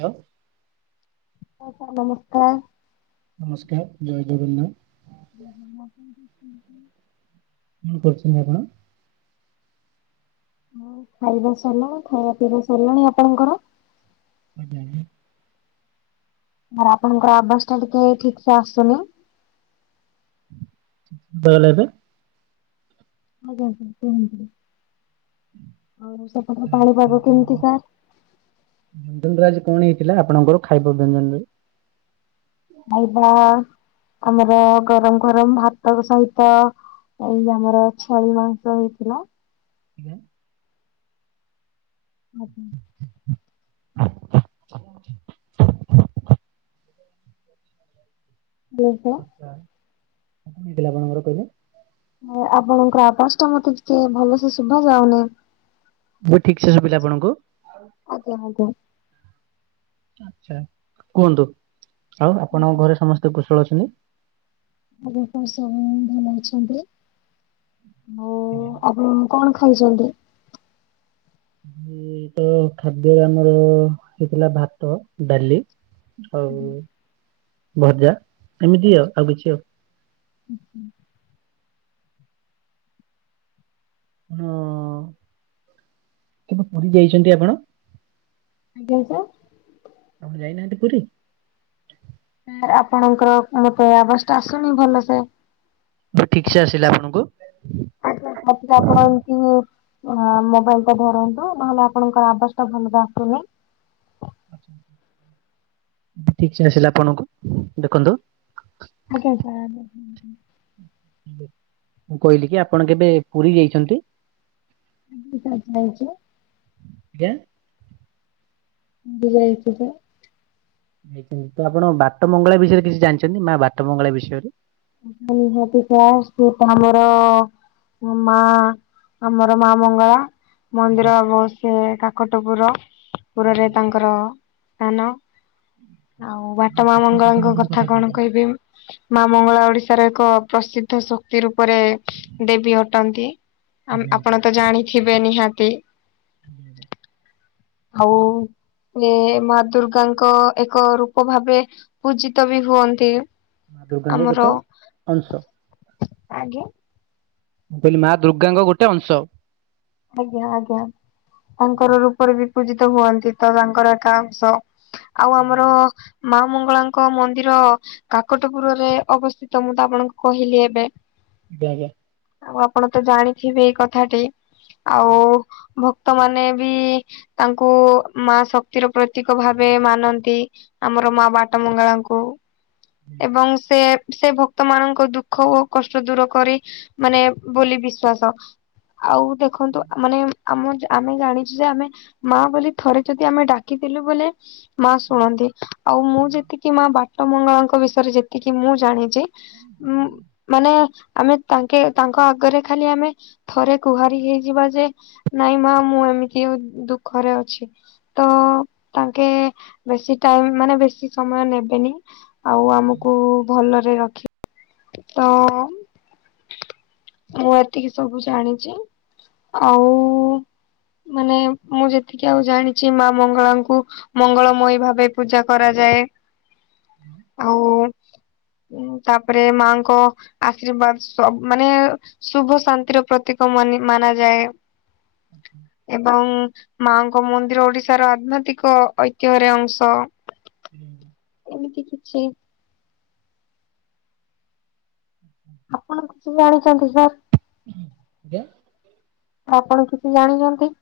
Hello. ହଁ। Sir ନମସ୍କାର। ନମସ୍କାର୍। ଜୟ ଜଗବନ୍ନାଥ। [inaudible] କଣ କରୁଚନ୍ତି ଆପଣ? ହଁ, ଖାଇବା ସରିଲାଣି। ଖାଇବା ପିଇବା ସରିଲାଣି। ଆପଣଙ୍କର? ଆଜ୍ଞା, ଆଜ୍ଞା। ମାନେ ଆପଣଙ୍କର ଆବାଜ ଟା ଟିକେ ଠିକ୍ ସେ ଆସୁନି। ଶୁଭା ଗଲା ଏବେ? ଆଜ୍ଞା ଆଜ୍ଞା କୁହନ୍ତୁ। ଆଉ ସେପଟ ଆଚ୍ଛା, ପାଣିପାଗ କେମିତି ସାର୍? ଲଞ୍ଚରେ ଆଜି କଣ ହେଇଥିଲା ଆପଣଙ୍କର ଖାଇବା ବ୍ୟଞ୍ଜନରେ? ଖାଇବା, ଆମର ଗରମ୍ ଗରମ୍ ଭାତ ସହିତ ଏଇ ଆମର ଛେଳି ମାଂସ ହେଇଥିଲା। [inaudible] ଆଜ୍ଞା। [unintelligible] ବୋହେ ହେଇ ଥିଲା ପା ଆମର କହିଲେ। ଆଉ ଆପଣଙ୍କର ଆବାସ୍ ଟା ମତେ ଟିକେ ଭଲସେ ଶୁଭା ଯାଉନି। ଇବେ ଠିକ୍ ସେ ଶୁବିଲା ଆପଣଙ୍କୁ? ଆଜ୍ଞା, ଆଜ୍ଞା। ଆଛା କୁହନ୍ତୁ, ଆଉ ଆପଣଙ୍କ ଘରେ ସମସ୍ତେ କୁଶଳ ଅଛନ୍ତି? ଆଜ୍ଞା ସାର୍ ସବୁ ଭଲ ଅଛନ୍ତି। ହୋଉ ଆପଣ କଣ ଖାଇଛନ୍ତି? ମୁଁ ତ ଖାଦ୍ୟରେ ଆମର ହେଇଥିଲା ଭାତ, ଡ଼ାଲି। ଆଉ ଭଜା ଏମିତି ଆଉ ଆଉ କିଛି ଆଉ। ଓହୋ ହଁ। କେବେ ପୁରୀ ଯାଇଛନ୍ତି ଆପଣ? ଆଜ୍ଞା ସାର୍। ଆପଣ ଯାଇନାହାନ୍ତି ପୁରୀ? ମୁଁ କହିଲି ଆପଣଙ୍କର ଆବଜ୍ ଟା ଆସୁନି ଭଲ ସେ। ହଉ ଠିକ୍ ସେ ଆସିଲା ବାବୁ। ଆଜ୍ଞା ସାର୍ ଆପଣଙ୍କୁ ମୋବାଇଲ ଟା ଧରନ୍ତୁ ନହେଲେ ଆପଣଙ୍କର ଆବାଜ ଟା ଭଲରେ ଆସୁନି। ଠିକସେ ଆସିଲା ଆପଣଙ୍କୁ ଦେଖନ୍ତୁ। ଆଜ୍ଞା ସାର୍। ମୁଁ କହିଲି କି ଆପଣ କେବେ ପୁରୀ ଯାଇଛନ୍ତି? [unintelligible] ଆଜ୍ଞା? [unintelligible] ହେଇ ତ ଆପଣ ବାଟ ମଙ୍ଗଳା ବିଷୟରେ କିଛି ଜାଣିଛନ୍ତି ମା ବାଟ ମଙ୍ଗଳା ବିଷୟରେ? ଓହୋ ପିଠା ସିଏ ତ ଆମର ମା ଆମର ମା ମଙ୍ଗଳା। ଆଜ୍ଞା ମନ୍ଦିର ହେବ ସେ କାକଟ ପୁର ପୁରରେ ଆଜ୍ଞା ତାଙ୍କର ସ୍ଥାନ। ଆଉ ବାଟ ମା କଟକ ମଙ୍ଗଳାଙ୍କ କାକଟପୁର କଥା କଣ କହୁଛନ୍ତି କହିବି ମା ମଙ୍ଗଳା ଗୋ ଓଡିଶାର ଏକ ପ୍ରସିଦ୍ଧ ଶକ୍ତି ରୂପରେ ଦେବୀ ଅଟନ୍ତି। ଆ ଆଜ୍ଞା ଆଜ୍ଞା ଆପଣ ତ ଜାଣିଥିବେ ନିହାତି। [inaudible] ହଉ। ଏ ମା ଦୁର୍ଗାଙ୍କ ଏକ ରୂପ ଭାବେ ପୂଜିତ ବି ହୁଅନ୍ତି। ମା ଦୁର୍ଗାଙ୍କ ଆମର ଗୋଟ ଅଂଶ। ଆଜ୍ଞା। ମୁଁ କହିଲି ମା ଦୁର୍ଗାଙ୍କ ଗୋଟେ ଅଂଶ। ଆଜ୍ଞା ଆଜ୍ଞା ତାଙ୍କର ରୂପରେ ବି। ପୂଜିତ ହୁଅନ୍ତି ତ ତାଙ୍କର ଏକା ଅଂଶ ଆଉ ଆଜ୍ଞା ଆମର। ଆଜ୍ଞା ମା ମଙ୍ଗଳାଙ୍କ ମନ୍ଦିର। କାକଟପୁରରେ ଅବସ୍ଥିତ ମୁଁ ତ ଆପଣଙ୍କୁ କହିଲି ଏବେ। ଆଜ୍ଞା ଆଜ୍ଞା। ଆଉ ଆପଣ ତ ଜାଣିଥିବେ ଏଇ କଥାଟି ଆଉ ଆଜ୍ଞା ଭକ୍ତ ମାନ ବି। ତାଙ୍କୁ ମା ଶକ୍ତିର ପ୍ରତୀକ ଭାବେ ମାନନ୍ତି। ଆମର ମା ଆଜ୍ଞା ବାଟ ମଙ୍ଗଳାଙ୍କୁ ଏବଂ ସେ। ସେ ସେ ଭକ୍ତ ମାନଙ୍କ ଦୁଃଖ ଓ କଷ୍ଟ ଦୂର କରେ ମାନେ ବୋଲି ବିଶ୍ଵାସ। ଆଉ ଦେଖନ୍ତୁ ମାନେ। ଆମ ଆମେ ଜାଣିଚୁ ଯେ ଆମେ ମା ବୋଲି ଥରେ ଯଦି ଆମେ ଡାକିଥଦେଲୁ ବୋଲେ। ମା ଶୁଣନ୍ତି ଆଉ ମୁଁ ଯେତିକି ମା ବାଟ ମଙ୍ଗଳାଙ୍କ ବିଷୟରେ ଯେତିକି ମୁଁ ଜାଣିଚି। ମୁଁ। ମାନେ ଆମେ ତାଙ୍କେ ତାଙ୍କ ଆଗରେ ଖାଲି ଆମେ ଥରେ ଗୁହାରି ହେଇ। ଯିବା ଯେ ନାଇଁ ମା ମୁଁ ଏମିତି ଦୁଃଖରେ ଅଛି। ତ ତାଙ୍କେ ବେଶୀ ଟାଇମ ମାନେ ବେଶୀ ସମୟ ନେବେନି। ଆଉ ଆମୁକୁ ଭଲରେ ରଖିବେ ତ ମୁଁ ଏତିକି ସବୁ ଜାଣିଚି। ଆଉ ମାନେ ମୁଁ ଯେତିକି ଆଉ ଜାଣିଛି ମା ମଙ୍ଗଳାଙ୍କୁ। ମଙ୍ଗଳମୟୀ ଭାବେ ପୂଜା କରାଯାଏ ଆଉ। ଉଁ ତାପରେ ମାଙ୍କ। ଆଶୀର୍ବାଦ ସବୁ ମାନେ ଶୁଭ ଶାନ୍ତିର ପ୍ରତୀକ ମାନେ। ମାନାଯାଏ ଏବଂ। ମାଙ୍କ ମନ୍ଦିର ଓଡିଶାର ଆଧ୍ୟାତ୍ମିକ ଐତିହରେ ଅଂଶ। ହୁଁ। ଏମିତି କିଛି। ହୁଁ ହୁଁ। ଆପଣ କିଛି ଜାଣିଛନ୍ତି ସାର୍? ହୁଁ ହୁଁ ଯେ। ଆପଣ କିଛି ଜାଣିନାହାନ୍ତି?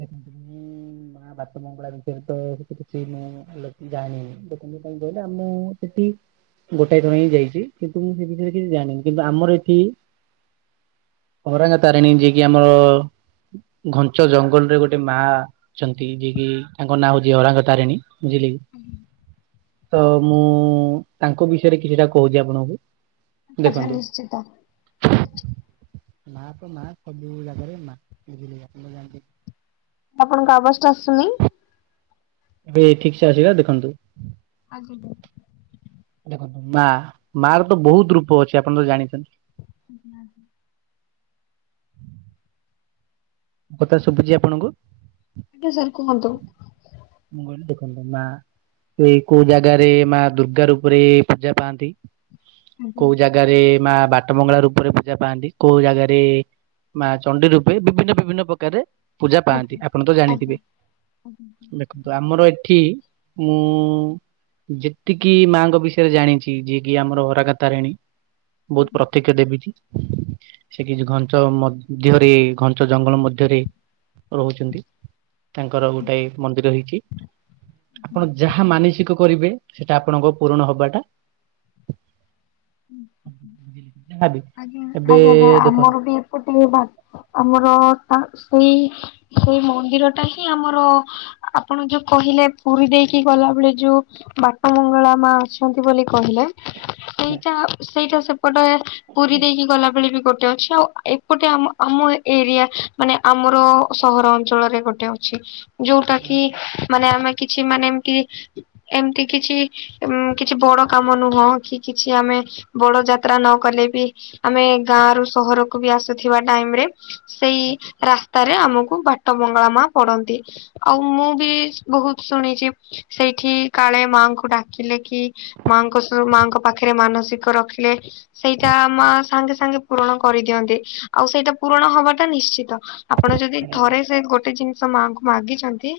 ଦେଖନ୍ତୁ ମୁଁ ମା ବାଟମଙ୍ଗଳା ବିଷୟରେ ତ ସେତେ କିଛି ମୁଁ। ଭଲକି ଯାଣିନି ଲୋକଙ୍କୁ କଣ କହିଲେ ଆ ମୁଁ ସେଠି। ଗୋଟାଏ ଥର ହିଁ ଯାଇଚି କିନ୍ତୁ ମୁଁ ସେ ବିଷୟରେ କିଛି ଜାଣିନି କିନ୍ତୁ ଆମର ଏଠି। ଅରାଙ୍ଗା ତାରେଣୀ ଯିଏକି ଆମର ଘଞ୍ଚ ଜଙ୍ଗଲ। ରେ ଗୋଟେ ମା ଛନ୍ତି ଯିଏକି ତାଙ୍କ ନାଁ ହଉଛି ଅରାଙ୍ଗ ତାରେଣୀ। ବୁଝିଲି କି ତ ମୁଁ ତାଙ୍କ ବିଷୟରେ କିଛିଟା କହୁଚି ଆପଣଙ୍କୁ। ଆଚ୍ଛା ଦେଖନ୍ତୁ ନିଶ୍ଚିତ। ମା ତ ମା ସବୁ ଜାଗାରେ ମା ବୁଝିଲେ ଆପଣ ଜାଣିଯିବେ। ଆପଣଙ୍କ ଆବାଜ୍ ଟା ଆସୁନି। ଏ ଠିକ୍ ସେ ଆସିଲା ଦେଖନ୍ତୁ। ଆ ଜିବୁ। ଦେଖନ୍ତୁ ମା ମା ର ତ ବହୁତ ରୂପ ଅଛି ଆପଣ ତ ଜାଣିଚନ୍ତି। [inaudible] କଥା ଶୁଭୁଛି ଆପଣଙ୍କୁ? ଆଜ୍ଞା ସାର୍ କୁହନ୍ତୁ। ମୁଁ କହିଲି ଦେଖନ୍ତୁ ମା ସେ କୋଉ ଜାଗାରେ ମା ଦୁର୍ଗା ରୂପରେ ପୂଜା ପାଆନ୍ତି ଆଜ୍ଞା କୋଉ ଜାଗା ଜାଗାରେ ମା ବାଟ ମଙ୍ଗଳା ରୂପରେ ପୂଜା ପାଆନ୍ତି କୋଉ ଜାଗାରେ ମା ଚଣ୍ଡି ରୂପେ ବିଭିନ୍ନ ବିଭିନ୍ନ ପ୍ରକାରେ ଆଜ୍ଞା ଆଜ୍ଞା ଆଜ୍ଞା [inaudible] ଦେଖନ୍ତୁ ଆମର ଏଠି ମୁଁ ଯେତିକି ମାଙ୍କ ବିଷୟରେ ଜାଣିଛି ଯିଏ କିି ଆମର ହରାକାତାରେଣୀ ବହୁତ ପ୍ରତ୍ୟକ୍ଷ ଦେବିଟି। ସେ କିଛି ଘଞ୍ଚ ମଧ୍ୟରେ ଘଞ୍ଚ ଜଙ୍ଗଲ ମଧ୍ୟରେ ରହୁଚନ୍ତି। ତାଙ୍କର ଗୋଟାଏ ମନ୍ଦିର ହେଇଚି। ଆପଣ ଯାହା ମାନସିକ କରିବେ ସେଟା ଆପଣଙ୍କ ପୂରଣ ହବାଟା ଯାହାବି ଆଜ୍ଞା ଏବେ ଆଜ୍ଞା ଦେଖନ୍ତୁ ଆମର ବି ଏପଟେ ବା ଆମର ସେଇ ସେଇ ମନ୍ଦିର ଟା ହିଁ ଆମର ଆପଣ ଯୋଉ କହିଲେ ପୁରୀ ଦେଇକି ଗଲାବେଳେ ଯୋଉ ବାଟ ମଙ୍ଗଳା ମା ଅଛନ୍ତି ବୋଲି କହିଲେ ଆଜ୍ଞା। ତା ସେଇଟା ସେପଟେ ପୁରୀ ଦେଇକି ଗଲାବେଳେ ବି ଗୋଟେ ଅଛି ଆଉ ଏପଟେ ଆମ ଆମ ଏରିଆ ମାନେ ଆମର ସହର ଅଞ୍ଚଳରେ ଗୋଟେ ଅଛି ଯୋଉଟା କି ମାନେ ଆମେ କିଛି ମାନେ ଏମତି ଏମତି କିଛି ଉମ କିଛି ବଡ କାମ ନୁହଁ କି କି ଛି ଆମେ ବଡ ଯାତ୍ରା ନ କଲେ ବି ଆମେ ଗାଁ ରୁ ସହରକୁ ବି ଆସୁଥିବା ଟାଇମ ରେ ସେଇ ଆଛା ଆଛା ରା ସ୍ତା ରେ ଆମକୁ ବାଟ ବଙ୍ଗଳା ମା ପଡନ୍ତି। ଆଉ ମୁଁ ବି ବହୁତ ଶୁଣିଛି ସେଇଠି କାଳେ ମାଆଙ୍କୁ ଡାକିଲେ କି ମାଆଙ୍କ ସହ ମାଙ୍କ ପାଖରେ ମାନସିକ ରଖିଲେ ସେଇଟା ମା ସାଙ୍ଗେ ସାଙ୍ଗେ ପୂରଣ କରିଦିଅନ୍ତି ଆଉ ସେଇଟା ପୂରଣ ହବାଟା ନିଶ୍ଚିତ। ଆପଣ ଯଦି ଥରେ ସେ ଗୋଟେ ଜିନିଷ ମାଙ୍କୁ ମାଗିଛନ୍ତି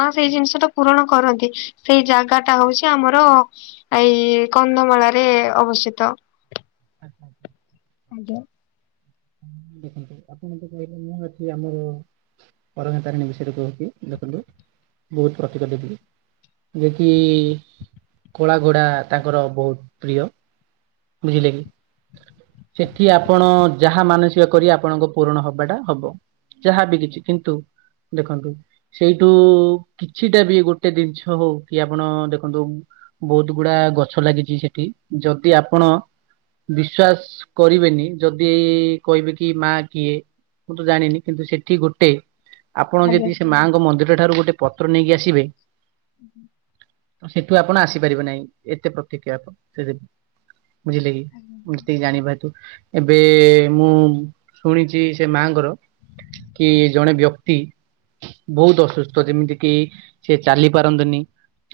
ମା ସେଇ ଜିନିଷ ଟା ପୂରଣ କରନ୍ତି ସେଇ ଜାଗା ଟା ହଉଛି ଆମର ଏଇ କନ୍ଧମାଳା ରେ ଅବସ୍ଥିତ। [inaudible] ଆଜ୍ଞା ଦେଖନ୍ତୁ ଆପଣ ତ କହିଲେ ମୁଁ ଅଛି ଆମର ପରଖା ତାରିଣୀ ବିଷୟରେ କହୁଛି ଦେଖନ୍ତୁ ବହୁତ ପ୍ରତ୍ୟକ୍ଷ ଦେବି। ଯିଏକି କୋଳା ଘୋଡ଼ା ତାଙ୍କର ବହୁତ ପ୍ରିୟ। ବୁଝିଲେ କି। ସେଠି ଆପଣ ଯାହା ମାନସିକ କରିବେ ଆପଣଙ୍କ ପୂରଣ ହବାଟା ହବ। ଯାହା ବି କିଛି। କିନ୍ତୁ, ଦେଖନ୍ତୁ ସେଇଠୁ, କିଛିଟା ବି ଗୋଟେ ଦିନିଷ ହଉ, କି ଆପଣ ଦେଖନ୍ତୁ ବହୁତ ଗୁଡା ଗଛ ଲାଗିଛି ସେଠି, ଯଦି ଆପଣ ବିଶ୍ଵାସ କରିବେନି ଯଦ୍ ଦି-ଇ-ଇ-ଇ କହିବେ କି ମାଆ କିଏ, ମୁଁ ତ ଜାଣିନି। କିନ୍ତୁ ସେଠି ଗୋଟେ ଆପଣ ଆଜ୍ଞା ଯଦି ସେ ମାଆଙ୍କ ମନ୍ଦିର ଠାରୁ ଗୋଟେ ପତ୍ର ନେଇକି ଆସିବେ ହୁଁ। ସେଠୁ ଆପଣ ଆସିପାରିବେ ନାହିଁ ଏତେ ପ୍ରତିକ୍ରିୟା ହେବ ସେଦିନ। ବୁଝିଲେ କି? ମୁଁ ଯେତିକି ଜାଣିପାରୁଛୁ ଏବେ ମୁଁ ଶୁଣିଛି ସେ ମାଆଙ୍କର, କି ଜଣେ ବ୍ୟକ୍ତି ବହୁତ ଅସୁସ୍ଥ ଯେମିତି କିି ସେ ଚାଲି ପାରନ୍ତିନି।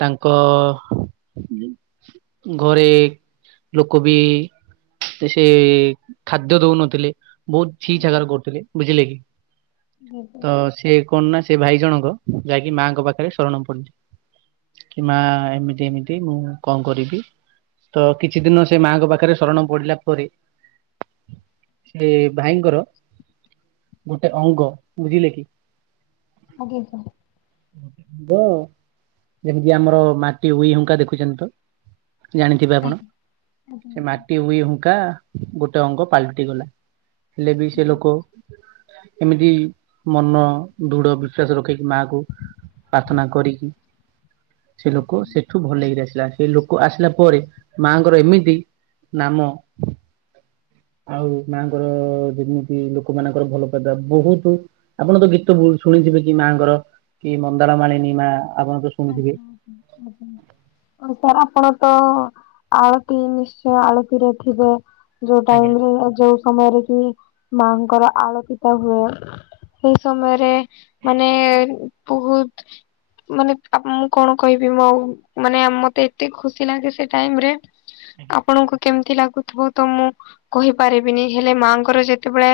ତାଙ୍କ ଘରେ ଲୋକ ବି ସେ ଖାଦ୍ୟ ଦଉ ନଥିଲେ, ବହୁତ ଛି ଛାକର କରୁଥିଲେ, ବୁଝିଲେ କି? ତ ସେ କଣ ନା ସେ ଭାଇ ଜଣଙ୍କ, ଯାଇକି ମାଆଙ୍କ ପାଖରେ ଶରଣ ପଡିଲେ। କି ମାଆ ଏମିତି ଏମିତି ମୁଁ କଣ କରିବି? ତ କିଛି ଦିନ ସେ ମାଆଙ୍କ ପାଖରେ ଶରଣ ପଡିଲା ପରେ ସେ ଭାଇଙ୍କର ଗୋଟେ ଅଙ୍ଗ, ବୁଝିଲେ କି? ଆଜ୍ଞା ସାର୍। [inaudible] ଯେମିତି ଆମର ମାଟି ଉଇ ହୁଙ୍କା ଦେଖୁଛନ୍ତି ତ। ଜାଣିଥିବେ ଆପଣ, ସେ ଆଜ୍ଞା। ମାଟି ଉଇ ହୁଙ୍କା ଗୋଟ୍ ଗୋଟେ ଅଙ୍ଗ ପାଲଟି ଗଲା। ହେଲେ ବି ସେ ଲୋକ ଏମିତି ମନ ଦୃଢ ବିଶ୍ଵାସ ରଖିକି ମାଆକୁ ପାର୍ଥନା କରିକି ସେ ଲୋକ ସେଠୁ ଭଲ ହେଇକିରି ଆସିଲା ହେରି। ସେ ଲୋକ ଆସିଲା ପରେ, ମାଆଙ୍କର ଏମିତି ନାମ ଆଉ ମାଆଙ୍କର-ଅ-ଅ ଯେମିତି ଲୋକମାନଙ୍କର ଭଲ ପାଇବା ବହୁତ ଆପଣ ତ ଗୀତ ବହୁତ ଶୁଣିଥିବେ କି ମାଆଙ୍କର, କି ମନ୍ଦାର ମାଳିନୀ ମାଆ, ଆପଣ ତ ଶୁଣିଥିବେ? [inaudible] ସାର୍ ଆପଣ ତ-ଅ-ଅ, ଆଳତି ନିଶ୍ଚୟ ଆଳତିରେ ଥିବେ? ଯୋଉ ଆଜ୍ଞା। ଟାଇମରେ ଆଉ ଯୋଉ ସମୟରେ କି, ମାଆଙ୍କର ଆଳତିଟା ହୁଏ। ସେଇ ସମୟରେ ମାନେ ବହୁତ ମାନେ ଆ ମୁଁ କଣ କହିବି ମ ଆଉ, ମାନେ ମତେ ଏତେ ଖୁସି ଲାଗେ ସେ ଟାଇମରେ ଆପଣଙ୍କୁ କେମିତି ଲାଗୁଥିବ? ତ ମୁଁ କହିପାରିବିନି ହେଲେ ମାଆଙ୍କର ଯେତେବେଳେ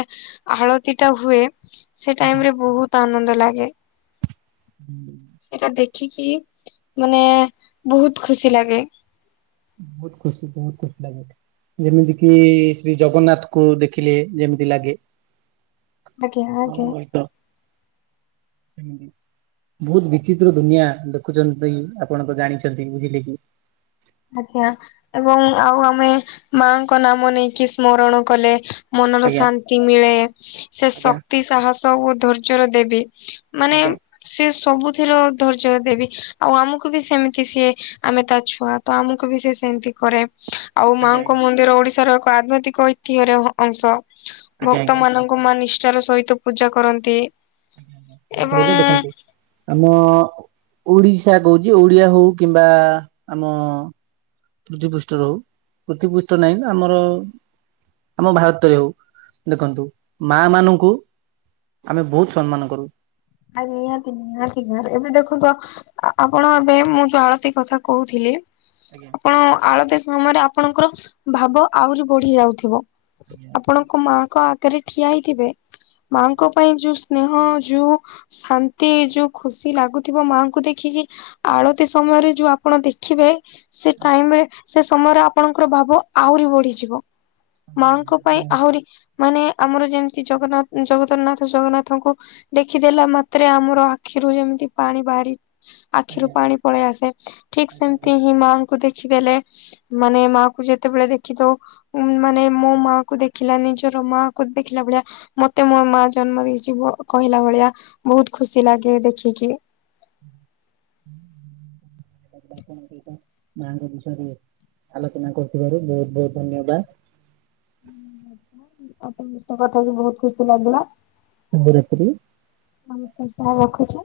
ଆଳତିଟା ହୁଏ ସେ ଟାଇମରେ ବହୁତ ଆନନ୍ଦ ଲାଗେ। ହୁଁ। ସେଇଟା ଦେଖିକି ମାନେ ବହୁତ ଖୁସି ଲାଗେ। ବହୁତ ଖୁସି ବହୁତ ଖୁସି ଲାଗେ ମତେ। ଯେମିତି କିି ଶ୍ରୀ ଜଗନ୍ନାଥକୁ ଦେଖିଲେ ଯେମିତି ଲାଗେ। ଆଜ୍ଞା ଆଜ୍ଞା। [unintelligible] ହୁଁ-ହୁଁ। ବହୁତ ବିଚିତ୍ର ଦୁନିଆ। ଦେଖୁଛନ୍ତି ଇ ଆପଣ ତ ଜାଣିଛନ୍ତି, ବୁଝିଲେ କି? ଆଜ୍ଞା ଏବଂ ଆଉ ଆମେ ମାଆଙ୍କ ନାମ ନେଇକି ସ୍ମରଣ କଲେ ମନର ଆଜ୍ଞା। ଶାନ୍ତି ମିଳେ। ସେ ଆଜ୍ଞା ଶକ୍ତି, ସାହସ ଓ ଧୈର୍ଯ୍ୟର ଦେବୀ। ମାନେ ଆଜ୍ଞା ସେ ସବୁଥିର ଧୈର୍ଯ୍ୟର ଦେବୀ, ଆଉ ଆମକୁ ବି ସେମିତି ସିଏ ଆମେ ତା ଛୁଆ। ତ ଆମକୁ ବି ସେ ସେମିତି କରେ। ଆଉ ଆଜ୍ଞା ମାଆଙ୍କ ଆଜ୍ଞା। ମନ୍ଦିର ଓଡିଶାର ଏକ ଆଧ୍ୟତିିକ୍ ଐତିହ୍ୟରେ ଅଂଶ। ଆଜ୍ଞା ଭକ୍ତ ଆଜ୍ଞା ମାନଙ୍କୁ ମାଆ ନିଷ୍ଠାର ସହିତ ପୂଜା କରନ୍ତି। ଏବଂ ପହିଲେ ଦେଖନ୍ତୁ। ଆମ ଓଡିଶା କୋହୁଚି ଓଡିଆ ହୋଉ କିମ୍ବା ଆମ ପୃଥିବି ପୃଷ୍ଠରୁ ହୋଉ ପୃଥିବି ପୃଷ୍ଠରେ ନାହିଁ ତ ଆମର ଆମ ଭାରତରେ ହୋଉ ଦେଖନ୍ତୁ ମା ମାନଙ୍କୁ ଆମେ ବୋହୁତ ସମ୍ମାନ କରୁ। ଆ ନିହାତି ନିହାତି ଗାଁରେ ଏବେ ଦେଖୁନ୍ତ ଆପଣ ଏବେ ମୁଁ ଯୋଉ ଆଳତି କଥା କୋହୁଥିଲି। ଆଜ୍ଞା। ହଁ ଆଳତି ସମୟରେ ଆପଣଙ୍କର ଭାବ ଆହୁରି ବଢି ଯାଉଥିବ। ଆଜ୍ଞା। ଆପଣଙ୍କ ମାଆଙ୍କ ଆଗରେ ଠିଆ ହେଇଥିବେ ମାଙ୍କ ପାଇଁ ଯୋଉ ସ୍ନେହ ଯୋଉ ଶାନ୍ତି ଯୋଉ ଖୁସି ଲାଗୁଥିବ ମାଙ୍କୁ ଦେଖିକି। ଆଳତି ସମୟରେ ଯୋଉ ଆପଣ ଦେଖିବେ। ସେ ଟାଇମରେ ସେ ସମୟରେ ଆପଣଙ୍କର ଭାବ ଆହୁରି ବଢିଯିବ। ମାଙ୍କ ପାଇଁ ଆହୁରି ମାନେ ଆମର ଯେମତି ଜଗନ୍ନାଥ ଜଗତର ନାଥ ଜଗନ୍ନାଥଙ୍କୁ ଦେଖିଦେଲା ସେଥିରେ ଆମର ଆଖିରୁ ଯେମିତି ପାଣି ବାହାରି ଆଖିରୁ ପାଣି ପଳେଇ ଆସେ। ଠିକ୍ ସେମତି ହିଁ ମା କୁ ଦେଖିଦେଲେ ମାନେ ମା କୁ ଯେତେବେଳେ ଦେଖିଦୋଉ ଉଁ ମା ନାଇଁ ମୋ ମା କୁ ଦେଖିଲାନି ନିଜର ମା କୁ ଦେଖିଲା ଭଳିଆ ମତେ ମୋ ମା ଜନ୍ମ ଦେଇଚି ବ କହିଲା ଭଳିଆ ବୋହୁତ ଖୁସି ଲାଗେ ଦେଖିକି। [inaudible] ହିତ [unintelligible] ମାଙ୍କ ବିଷୟରେ ଆଲୋଚନା କରୁଥିବାରୁ ବୋହୁତ ବୋହୁତ ଧନ୍ୟବାଦ। [inaudible] ଆଉ ସମସ୍ତଙ୍କ କଥାକୁ ବୋହୁତ ଖୁସି ଲାଗିଲା। ହାଲୋ ରେପ ଦେଇ [unintelligible] [unintelligible] ରଖୁଚି।